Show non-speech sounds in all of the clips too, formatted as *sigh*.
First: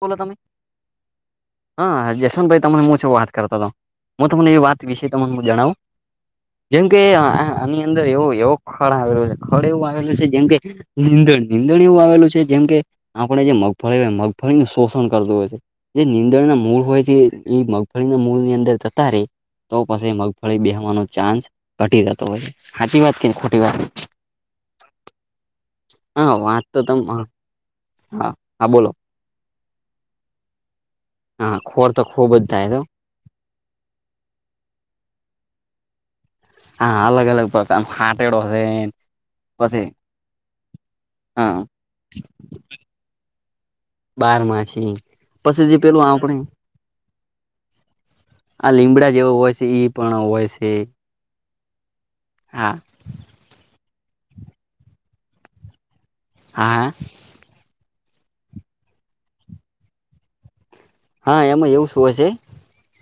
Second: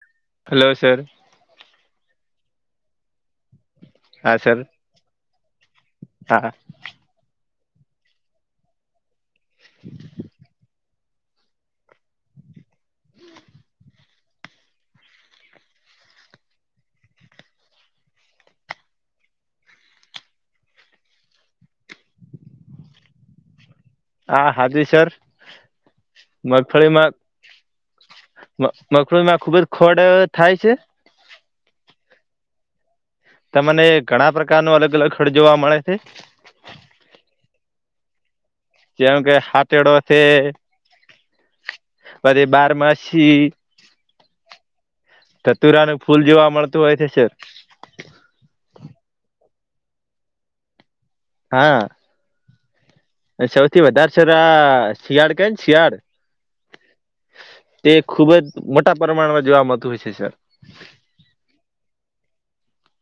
બોલો તમે? Hello sir. હા જસવંતભાઈ તમને હું છ વાત કરતો હતો હું હા તમને સર એવી વાત વિશે તમને જણાવું? હા. જેમકે આ આની અંદર એવો એવો ખળ આવેલું છે ખળ એવું આવેલું છે જેમકે. નીંદણ નીંદણ એવું આવેલું છે જેમ કે આપણે જે મગફળી હોય મગફળીનું શોષણ કરતું હોય છે. જે નીંદણના મૂળ હોય છે એ મગફળીના મૂળની અંદર જતા રહે. તો પછી મગફળી બેહવાનો ચાન્સ ઘટી જતો હોય છે ખાટી વાત કે ખોટી વાત? હા સાચું સર. હા વાત તો તમ મગફળીમાં હા હા બોલો મગફળીમાં ખૂબ જ ખોડ થાય છે. હા ખોડ તો ખૂબ જ થાય તો તમને ઘણા પ્રકાર ન અલગ અલગ ખડ જોવા મળે છે. હા અલગ અલગ પ્રકાર હટેડો છે. જેમ કે પછી હાટેડો છે હા પછી બારમાસી. બાર માસી કતુરા ન ફૂલ જોવા મળતું હોય છે સર આ લીમડા જેવો હોય છે પણ હોય છે. હા. હા. સૌથી વધારે સર શિયાળ ક શિયાળ હા. તે ખુબ જ મોટા પ્રમાણમાં જોવા મળતું હોય છે, સર, હા એમાં એવુંશ હોય છે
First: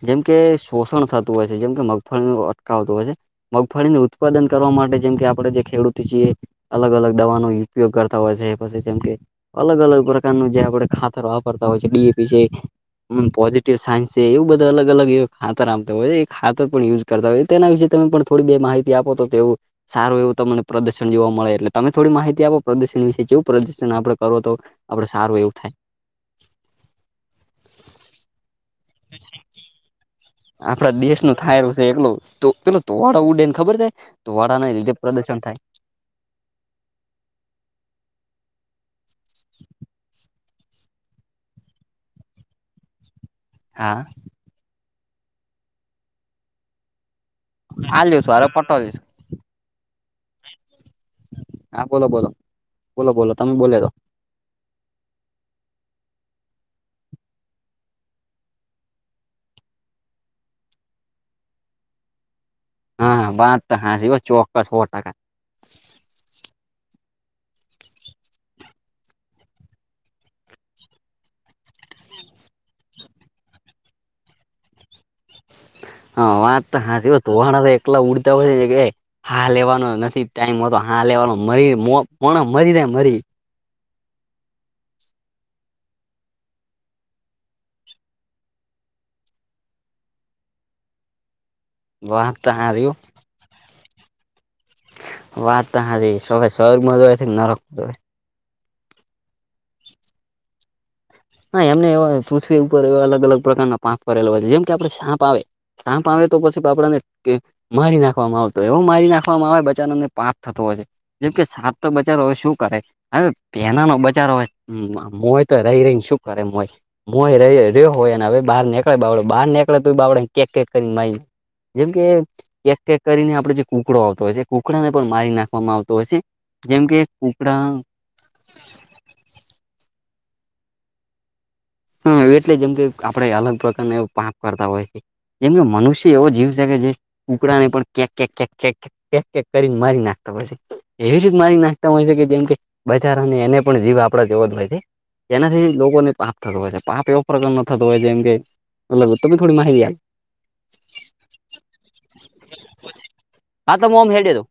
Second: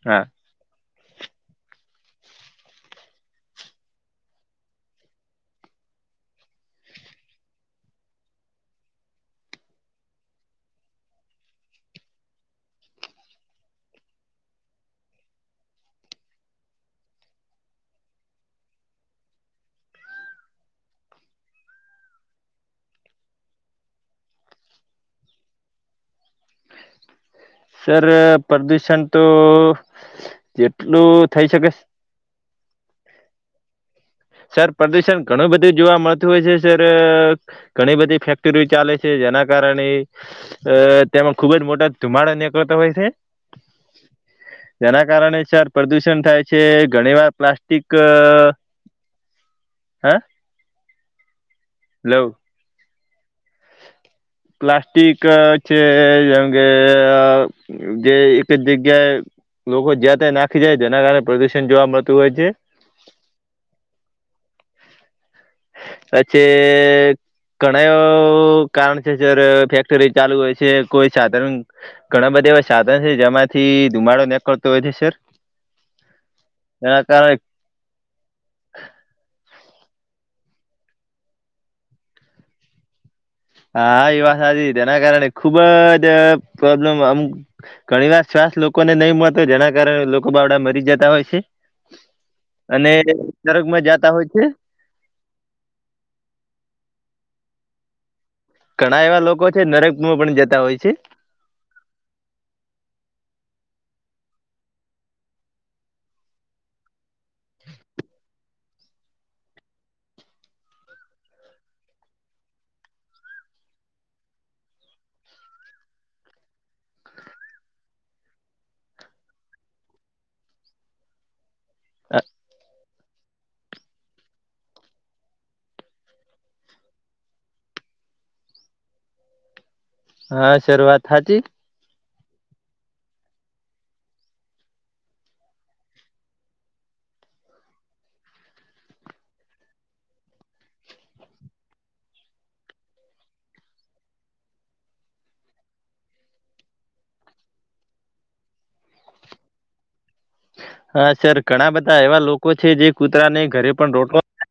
જેમ હા કે, પોષણ થતું હોય છે, જેમકે મગફળીનું અટકાવતું હોય છે. મગફળીનું ઉત્પાદન કરવા માટે જેમ કે આપણેે જે ખેડૂત છીએ, અલગ અલગ દવાનો ઉપયોગ કરતા હોય છે પછી જેમ કે, અલગ અલગ પ્રકારનું જે આપડે ખાતર વાપરતા હોય છે ડીએપી છે, હમ પોઝિટિવ સાયન્સ છે એવ બંધ અગ અલગ એ ખાતર આમતા હોય. એ ખાતર પણ યુજ કરતા હોય તો તેના વિશે તમે પણ થોડી બે માહિતી આપો તો તે એવું, સારું એવું તમને પ્રદર્શન જોવા મળે એટલે તમે થોડી માહિતી આપો, પ્રદર્શન વિશે જેવું પ્રદર્શન આપણે કરો તો આપડે સારું એવું થાય. સર પ્રદુષણ તો આપડા જેટલું દેશનું થઈ થાય શકે રુ છે એટલું તો પેલો ધુમાડો ઉડે ને ખબર છે? સર ધુવાડાના લીધે પ્રદુષણ પ્રદર્શન ઘણું થાય. બધું જોવા મળતું હોય છે, સર ઘણી બધી ફેક્ટરીઓ ચાલે છે જેના કારણે, અ તેમાં ખુબ જ મોટા ધુમાડા નીકળતા હોય છે. હા. જેના કારણે સર પ્રદુષણ થાય છે. ઘણી વાર પ્લાસ્ટ *inaudible* હા હા બોલો બોલો. લવ બોલો બોલો તમે બોલીએ રો. પ્લાસ્ટિક છે જેમ કે જે એક જ જગ્યાએ લોકો જ્યાં ત્યાં નાખી દે. જેના કારણે પ્રદુષણ જોવા મળતું હોય છે. હા બાત તો હાસી હો ચોક્કસ હો ટકા. પછે ઘણા એ કારણ છે જ્યારે ફેક્ટરી ચાલુ હોય છે કોઈ સાધન ઘણા બધા એવા સાધન છે જેમાંથી ધુમાડો નિકળતો હોય છે સર. હા વાત તો તેના હાસી હો. કારણે ધુવાણા એકલા ઉડતા હોય છે કે હાહ લેવાનો નથી ટાઈમ હોતો, હાહ લેવાનો મરી મોણ મરી રે મરી. હા એ વાત સાચી. તેના કારણે ખુબ જ પ્રોબ્લેમ અમુક ઘણી વાર શ્વાસ લોકોને નહી મળતો હોય જેના કારણે લોકો બાવડા મરી જતા હોય છે. વાત તો હાચી અને હો નરકમાં જાતા હોય છે. વાત ત હાસી. શવે સ્વર્ગમાં જ હોય છે કે નરક હોય. ઘણા એવા લોકો છે નરકમાં પણ જતા હોય છે. હા એમને એવા પૃથ્વી ઉપર એવા અલગ અલગ પ્રકારના પાપ કરેલા હોય છે. જેમ કે આપણે સાપ આવે, સાપ આવે તો પછી બાપડા ને કે મારી નાખવામાં આવતો એવું મારી નાખવામાં આવે બચાનોને પાપ થતો હોય છે. જેમ કે સાપ તો બચારો હવે શું કરે. હવે પેના નો બચારો હોય, મોય તો રહી રહી ને શું કરે મોય. મોય ર ર્યો હોય ને હવે બહાર નીકળે બાબડે બહાર નીકળે તો બાબડે ને કેક કેક કરીને મારીને, જેમ કે કેક કેક કરીને આપણે જે કુકડો આવતો હોય છે. કુકડાને મારી નાખવામાં આવતો હોય છે. જેમ કે, કુકડા હા સર વાત સાચી. હા એટલે જેમ કે આપડે અલગ પ્રકારનું એવું પાપ કરતા હોય છે. જેમ કે મનુષ્ય એવો જીવ છે કે જે કુકડાને પણ કેક કેક કેક, કેક કેક કરીને મારી નાખતો હોય છે. એવી રીત મારી નાખતા હોય છે કે જેમ કે બચારાઓને એને પણ જીવ આપડા જેવો જ હોય છે‌. એનાથી લોકોને પાપ થતો હોય છે પાપ એવો પ્રકાર નો થતો હોય છે એમ કે મતલબ તમે થોડી માહિતી આપ હા સર ઘણા બધા એવા લોકો છે જે કૂતરાને ઘરે હા પણ તમે ઓમ રોટલો *inaudible* હેડે દો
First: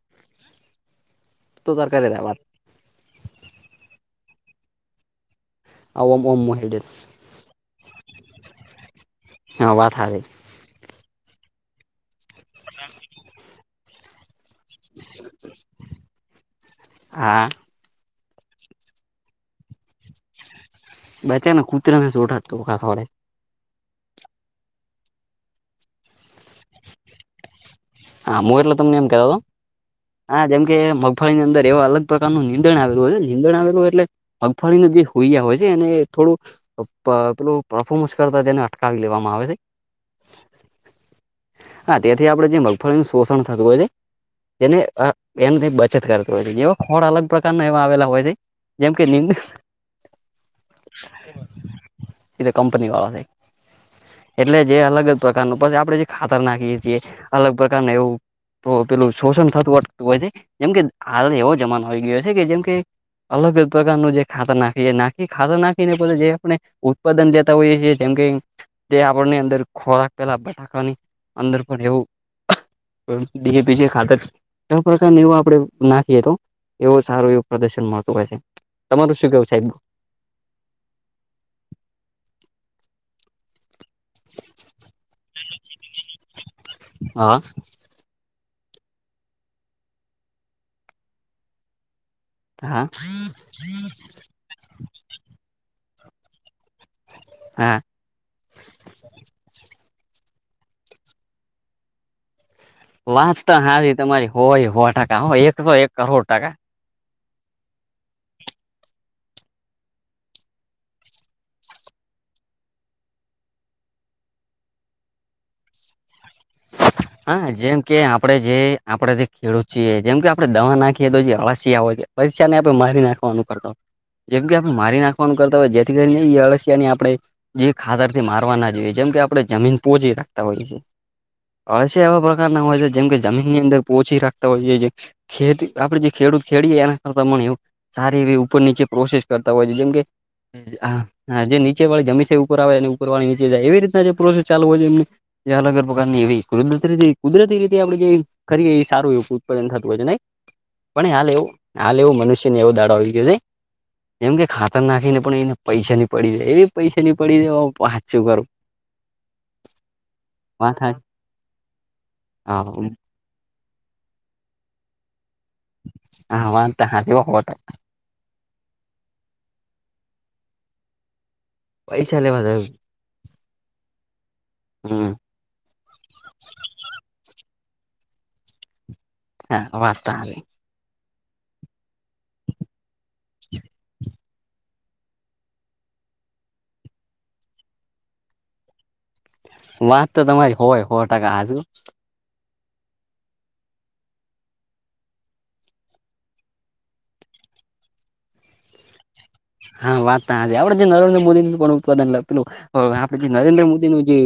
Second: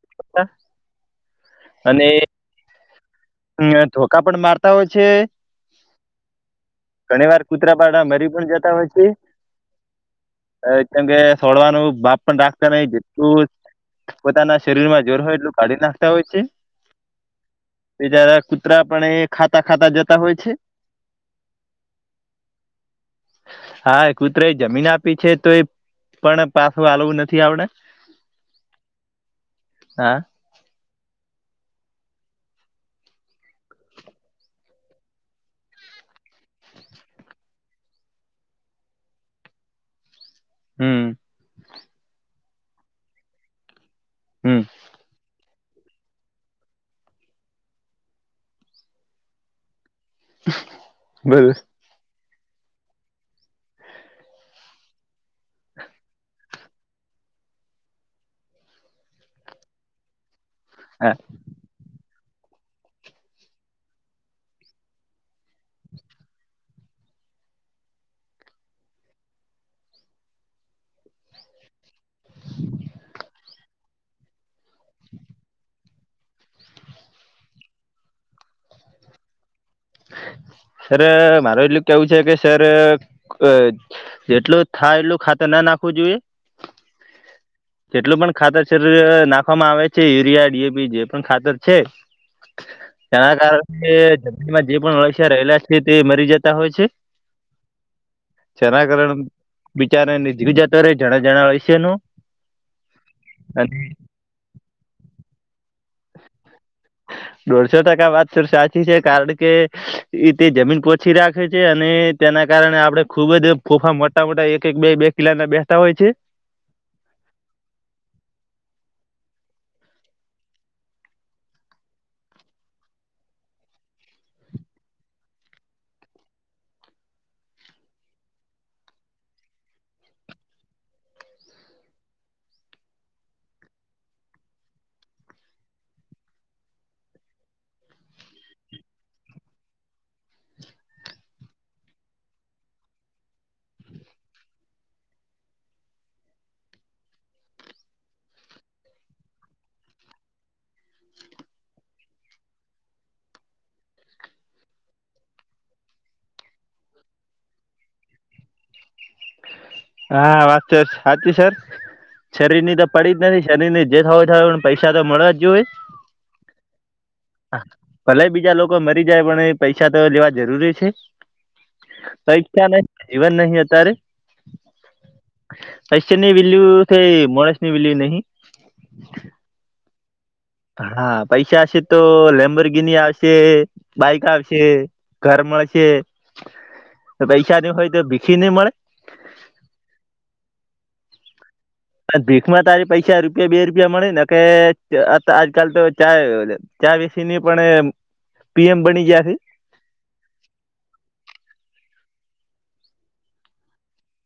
તો તાર કરેજા વાત. અહીંયા ધોકા પણ મારતા હોય છે. આ *unintelligible* ઓમ મોહેડેર. ઘણી વાર કૂતરા પાડા મરી પણ જતા હોય છે. હા વાત સારી કેમ કે સોડવાનું બાપ પણ રાખતા નઈ જેટલું પોતાના શરીરમાં જોર હોય એટલું કાઢી નાખતા હોય છે. હા બિચારા કૂતરા પણ એ ખાતા ખાતા જતા હોય છે. બચા ને કૂતર ને *unintelligible* સોડે હા એ કૂતરા એ જમીન આપી છે તો એ પણ પાછું હાલવું નથી આવડે હા હું તમને એમ કે હા જેમ કે મ ફલી અંદર એવા અલગ પ્રકારનું નીંધણ આવલું હોય હે નિંદણ આવેલું હોય એટલે મગફળીનું જે હોઈયા હોય છે એને એ થોડુંક પેલું પરફોર્મન્સ કરતા તેને અટકાવી લેવામાં આવે છે. હમ્મ હા તેથી આપડે જે મગફળીનું શોષણ થતું હોય છે હમ તેને એમથી બચત કરત હોય છે જેવા ખોડ અલગ પ્રકારના એવા આવેલા હોય છે. જેમ કે નિંદ બોલ એ તો કંપની વાળા જાય એટલે જે અલગ જ પ્રકાર પછી આપડે જે ખાતર નાખીએ છીએ અલગ પ્ર એવું પેલું શોષણ થતું અટકું હોય છે જેમ કે હા હાલ એવો જમાનો આવી ગયો છે કે જેમ કે અલગ જ પ્રકારનું જે ખાતર નાખી નાખી ખાતર નાખીને પછી જે આપણે ઉત્પાદન લેતા હોઈએ છીએ જેમ કે તે આપણને અંદર ખોરાક પહેલા બટાકાવાની અંદર પણ એવું ડી એ પી જી ખાતર કવા પ્રકારનુ *unintelligible* એવ આપડે નાખીએ તો એવું સારું એવું પ્રદર્શન મળતું હોય છે તમારું શું કેવું સા સરે મારે એટલું કેવું છે કે સરે જેટલું થાય એટલું ખાતર ના નાખવું જોઈએ હા જેટલું પણ ખાતર *unintelligible* નાખવામાં આવે છે યુરિયા ડી એ પી જે પણ ખાતર છે, હા એમાં જે પણ અળશિયા રહેલા છે તે મરી જતા હોય છે. હા જેના કારણે બિચારાની જીવ જતો રે જણા જણા અળશિયાનું વાત તો હાસી તમારી હોએ હો ટકા એકસો એક કરોડ ટકા દોઢસો ટકા સર વાત તો સાચી છે કારણ કે એ તે જમીન કોટ ઓછી રાખે છે અને તેના કારણે આપણે ખુબ જ ફોફા મોટા મોટા એક એક બે બે કિલોના બેહતા હોય છે. *inaudible* હા જેમ કે આપડે જે આપડે જે ખેડૂત છીએ જેમ કે આપણે દવા નાખીએ તો જે અળસીયાઓ છે, અળસિયાને આપણે મારી નાખવાનું કરતા જેમ કે આપણે મારી નાખવાનું કરતા હોય જેથી કરીને એ અળસિયાની આપણે જે ખાતરથી મારવા ના જોઈએ જેમ કે આપણે જમીન પોચી રાખતા હોય છે. અળસિયા એવા પ્રકારના હોય છે જેમ કે જમીનની અંદર પોચી રાખતા હોઈએ જે ખેતી આપડે જે ખેડૂત ખેડીએ એના કરત મન સારી એવી ઉપર નીચે પ્રોસેસ કરતા હોય છે જેમ કે હા જે નીચે વાળી જમીન છે ઉપર આવે અને ઉપર વાળી નીચે જાય એવી રીતના જે પ્રોસેસ ચાલુ હોય છે એમને જે અલગ ફોક્ટની એવી કારુ કુદરતી રીતે આપ જે ખરી સારું એ ઉત્પાદન થતું હોય છે નઈ? પણ એ હાલ એવું હાલ એવું મનુષ્યને એવો દાડો આવી ગયો છે. જેમ કે ખાતર નાખીને પણ એને પૈસાની પડી રે એવી પૈસાની પડી રે વાત શું કરું. હા વાત તો સાચી સર. શરીરની તો પડી નથી શરીરની જે થ હોય થ હોય પૈસા તો મળવા જ જોઈ એ. હ વાતા હારી હો ટકા. ભલે બીજા લોકો મરી જાય પણ પૈસા તો લેવા જરૂરી છે. પૈસા લેવા જરૂર નહી જીવન નહી અત્યારે હમ. પૈસાની વેલ્યુ થ મોડેશ ની વેલ્યુ નહીં. હા વાત તો હાલી. હા પૈસા હશે તો લેમ્બર ગિનિ આવશે, બાઈક આવશે. ઘર મળશે, ને પૈસાની હોય તો ભીખી નહી મળે. વાત તો તમારી હોય હો ટકા હાંસી હો. ને ભીખમાં તો આજે પૈસા રૂપિયા બે રૂપિયા મળે ને કે આજકાલ તો ચા ચા બેસી ની પણ પીએમ બની ગયા છે. હા વાત તો હાચી. આપડે જે નરેન્દ્ર મોદી પણ ઉત્પદન લખેલું પેલું. હવે આપડે જે નરેન્દ્ર મોદીનું જે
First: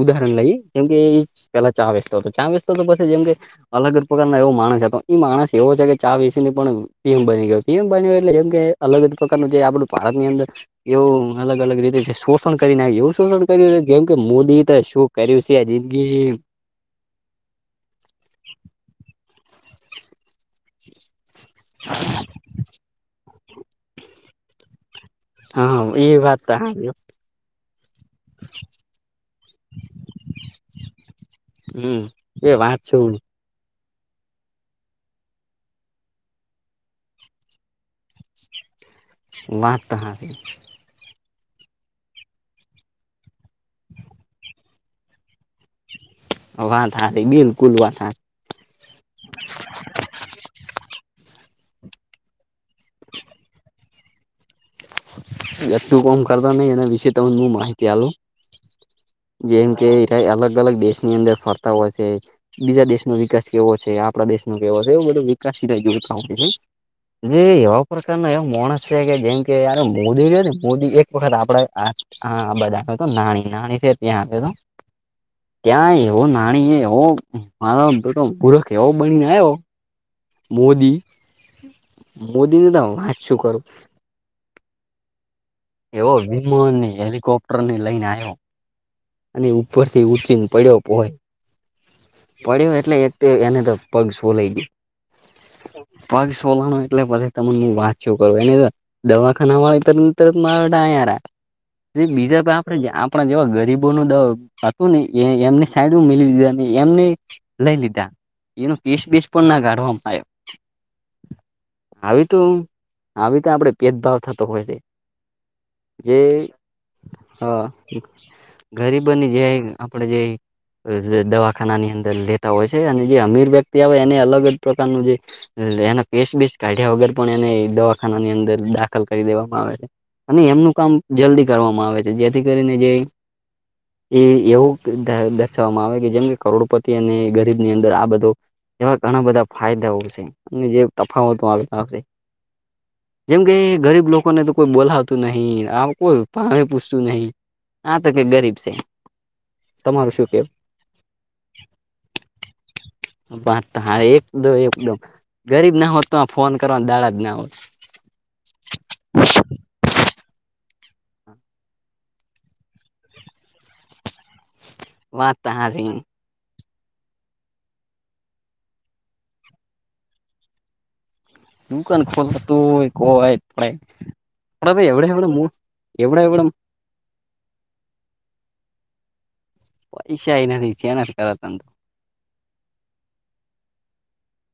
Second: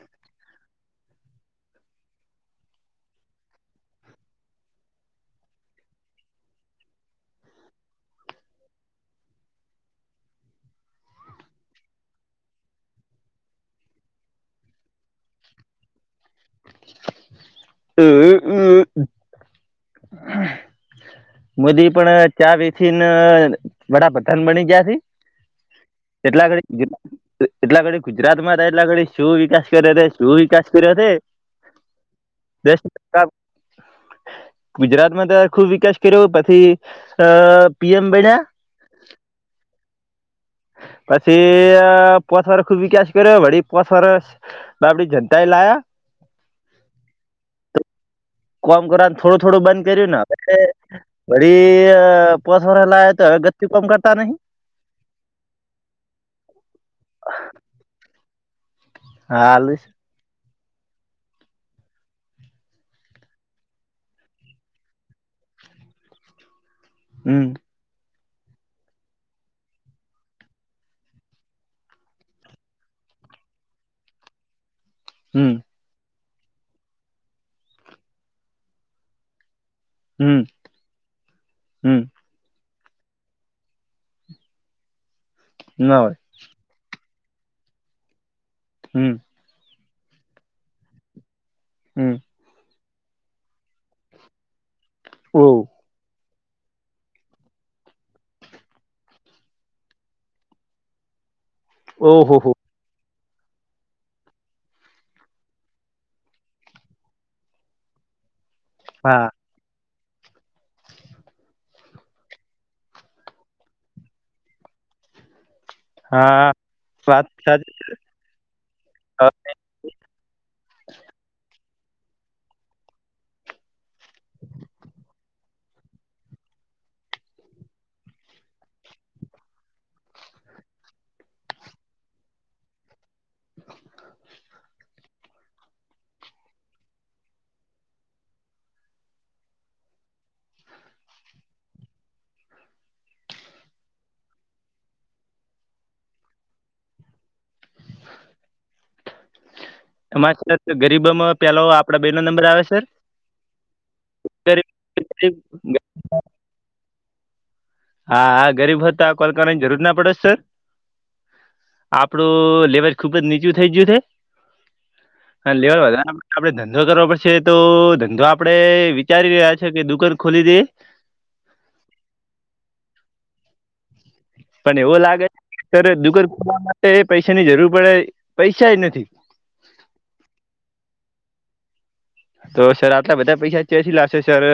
ઉદાહરણ લઈએ જેમ કે એ પેલા ચા વેચતો તો. ચા વેચતો તો પછી જેમ કે અલગ જ પ્રકાર ના એવો માણસ છે. એ માણસ એવો છે કે ચા વસીની પણીમ બની ગયો. પીએમ બન્યો એટલે એમ કે અલગ અગ પ્રકારનું જે આપડું ભારતની અંદર એવું અલગ અલગ રીતે શોષણ કરી નાખ એવું શોષણ કર્યું જેમ કે મોદી તો શું? કર્યું છે જિંદગીમ *inaudible* *inaudible* *inaudible* મોદી પણ ચા વેચીને વડાપધાન બની ગયા છે. હા એ વાત એટલા તો હાંસી હો. ઘડી એટલા ઘડી ગુજરાતમાં રહેલા ઘડી શું વિકાસ કર્યો છે શું વિકાસ કર્યો છે. હમ એ દસ વાત છો. ટકા ગુજરાતમાં તો ખુબ વિકાસ કર્યો પછી અ પીએમ બન્યા. વાત તો હાંસી. પછી પોસ વરસ ખુબ વિકાસ કર્યો. વડી પોસ વરસ બાબડી જનતા એ લાયા. વાત હાચી બિલકુલ વાત હાચી. કોમ કરવાનું થોડું થોડું બંધ કર્યું ને એટલે વળી અ પોસ વરહ લાય તો ગતી કામ કરતા નહીં. એ ગતુ કોમ કરતા નહી એના વિશે તમને હું માહિતી આલુ. હાલ જેમ કે એ રયા એ અલગ અલગ દેશની અંદર ફરતા હોય છે. બીજા દેશનો વિકાસ કેવો છે, આપડા દેશ નો કેવો છે એવું બધો વિકાસ એ રયા જોતા હોય છે. જે હમ એયા પ્રકારના એ માણસ છે કે જેમ કે યાર મોદી જો ને મોદી એક વખત આપડ બધ આપ્યો તો નાની નાની છે ત્યાં આવ્યો તો. હમ ક્યાં એવો નાની એવો મારો બેટો મુરખ એવો બનીને આવ્યો. હમ મોદી હમ મોદીની તો વાત શું કરું. ના એવો હોય વિમાનની, હેલિકોપ્ટર ને લઈને આવ્યો. હમ અને ઉપરથી ઉતરીને પડ્યો પોય. હમ પડ્યો એટલે એક તો એને તો પગ છોલઈ ગયો. ઓહ! પગ સોલાનો એટલે પછી તમને હું વાત છું, કર એન ત દવાખાના વાળ ત નંતર મારાટા યારા એ ઓહો બીજા હો આપે આપણા જેવા ગરીબોનો દુંને એ એમની સાઈડ મીલી દીધા. એમને લઈ લીધા એનો કેસ બેસ હા પણના કાઢવામાં આવ્યો. *unintelligible* *inaudible* હવે તો હું આવી તો આપડે ભેદભાવ થતો હોય છે. જે હા વાત અ સાચી ગરીબની અને જે. આપણેે જે અ દવા ખાનાની અંદર લેતા હોય છે. અને જે અમીર વ્યક્તિ આવે એને અલગ- અલગ પ્રકારનું જે એના કેસબેસ કાઢ્યા વગર પણ એને દવાખાનાની અંદર દાખલ કરી દેવામાં આવે છે. અને એમનું કામ જલ્દી કરવામાં આવે છે, જેથી કરીને જે એ એવું દર્શાવવામાં આવે કે જેમને કરોડપતિ અને ગરીબની અંદર આ બધો એવા ઘણા બધા ફાયદાઓ હોય છે. અને જે તફાવતો આ આવશે. જેમ કે ગરીબ લોકોને તો કોઈ બોલાતું નહીં, આ કોઈ આ પૂછતું નહીં. આતો કે ગરીબ છે. તમારું શું કેવું? તો ગરીબમાં પેલા આપડા બેનો નંબર આવે સર. વાત તો હાચી એકાદો એકદમ. ગરીબ ના હોત તો ફોન કરવા દાડા જના હોત. હા હા ગરીબ હતા આ કોલ કરવાની જરૂર ના પડે સર. આપડું લેવર ખુબ જ નીચું થઇ ગયું છે. વાત તો લેવર હાચી વધારે આપણે ધંધો કરવો પડશે તો ધંધો આપડે વિચારી રહ્યા છે, કે દુકાન ખોલી દે. દુકાન ખોલતી હોય કો વાય જ પડાય. પણ એવો લાગે સર દુકાળ એવડા ખોલવા માટે પૈસાની જરૂર પડે પૈસાએ નથી. પૈસા એ નથી શેનાથી કરો તમે. તો સર આટલા બધા પૈસા ચચી લાગશે સર.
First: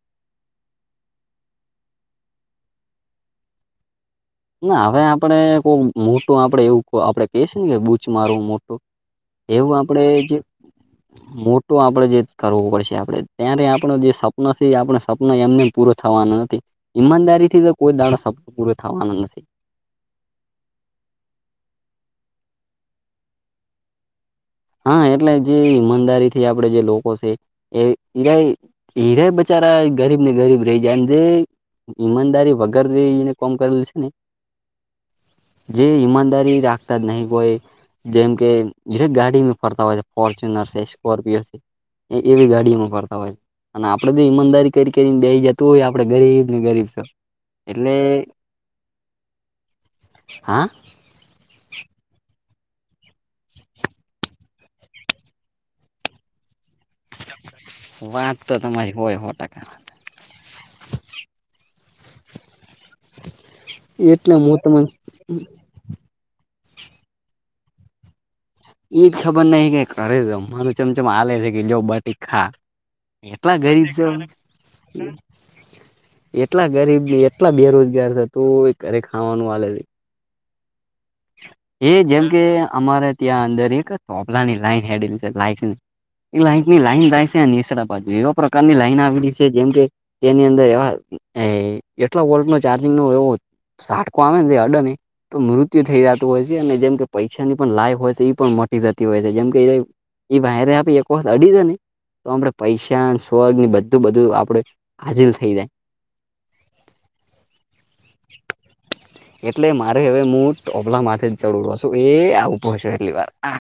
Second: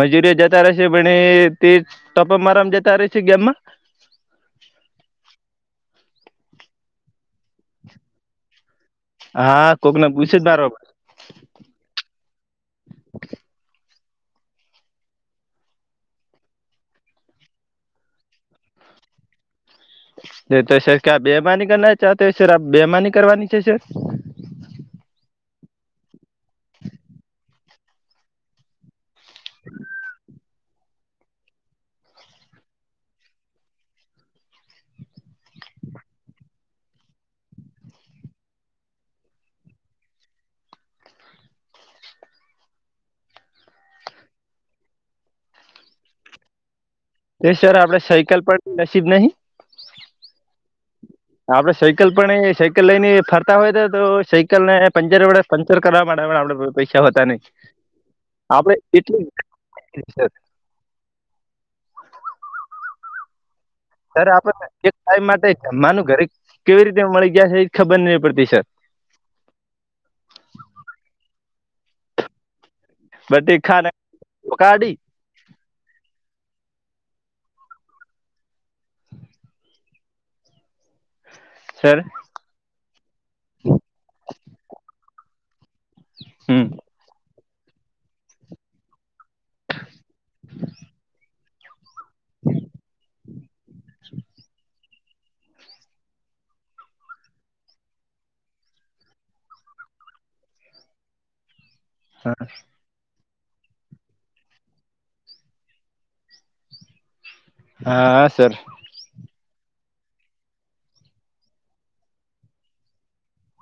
મજૂરીઓ જતા રહેશે પણ તે ટપ મારામ જતા રહેશે ગેમમાં. ના હવે આપડે કો મોટું આપડે એવું આપડે. કે છે, ને કે બૂચ મારવું મોટું હા એવું આપડે કોકને જે. પૂછી જ મારવા મોટું આપડે જે કરવો પડશે આપણેે ત્યારે આપણ જે સપનું છે, આપણે સપના એમને. પૂરો થવાનો નથી. ઈમાનદારીથી તો કોઈ દાણા સપનો પૂરો થવાનો નથી. નતો સર કે આપ બેમાની કરના ચાતો હો સર આપ બેમાની કરવાની છે, સર. હા એટલે જે ઈમાનદારી થી આપડે જે લોકો છે, એ ઈરાય હીરાય બિચારા ગરીબ ને ગરીબ, રહી જાય ને જેે ઈમાનદારી વગર જેને કોમ કરેલ છે, ને જે ઈમાનદારી રાખતા જ નહીં કોઈ જેમ કે જરેક ગાડી, ફરતા હોય છે, ફોર્ચ્યુનર છે, સ્કોર્પિયો છે, એ એવી ગાડીઓમાં ફરતા હોય છે. અને આપડે જો ઈમાનદારી કરી કરીને દઈ જતું હોય આપડે ગરીબ ને ગરીબ સર. એ સર આપડે સાયકલ પર નસીબ નહીં? હા? તો આપડે સાયકલ પણ એ સાયકલ લઈને ફરતા હોય તો તો સાયકલ ને પંચરવાળા પંચર કરવા માટેમાં પણ આપડે પૈસા હોતા નહીં વાત તો આપડે તમારી હોય એટલી. સો ટકા એટલે હું તને, માનું ઘરે કેવી રીતે મળી ગયા છે, એ ખબર નહીં પડતી સર. એઈજ ખબર નહીં કે કરેતો મા ચમચમ આલે છે, કે જો બટી ખા બટ એટલા એ ગરીબ ખાને છે, કાઢી એટલા ગરીબ એટલા બેરોજગાર થતું એ ઘરે ખાવાનું વઆલે છે. એ સર જેમ કે અમારે ત્યાં અંદર એક ચોપલાની લાઈન હેડલી છે લાઈ એ હમ લાઈનથી લાઈન જાયસ ત્યાં નિસળ બાજુ એવા પ્રકારની લાઈન આવેલી છે જેમ કે તેની અંદર એવા એ એટલા વોલ્ટ નો ચાર્જિંગ નો એવો સાટકો આવે ને હડની તો મૃત મૃત્યુ થઈ જતું હોય છે અને જેમ કે પૈસાની પણ લાઈફ હોય છે એ પણ મ મોટી જતી હોય છે જેમકે એ એ વાયરા આપી અડીજને તો આપણે પૈસાન સ્વર્ગ ને બધું બધું આપડે હાજિર થઈ જાય હા હા સર એટલે મારે હવે હું ઓભલા માથે જ ચડેલો હશે એ આ ઉભો હશે એટલી વાર આ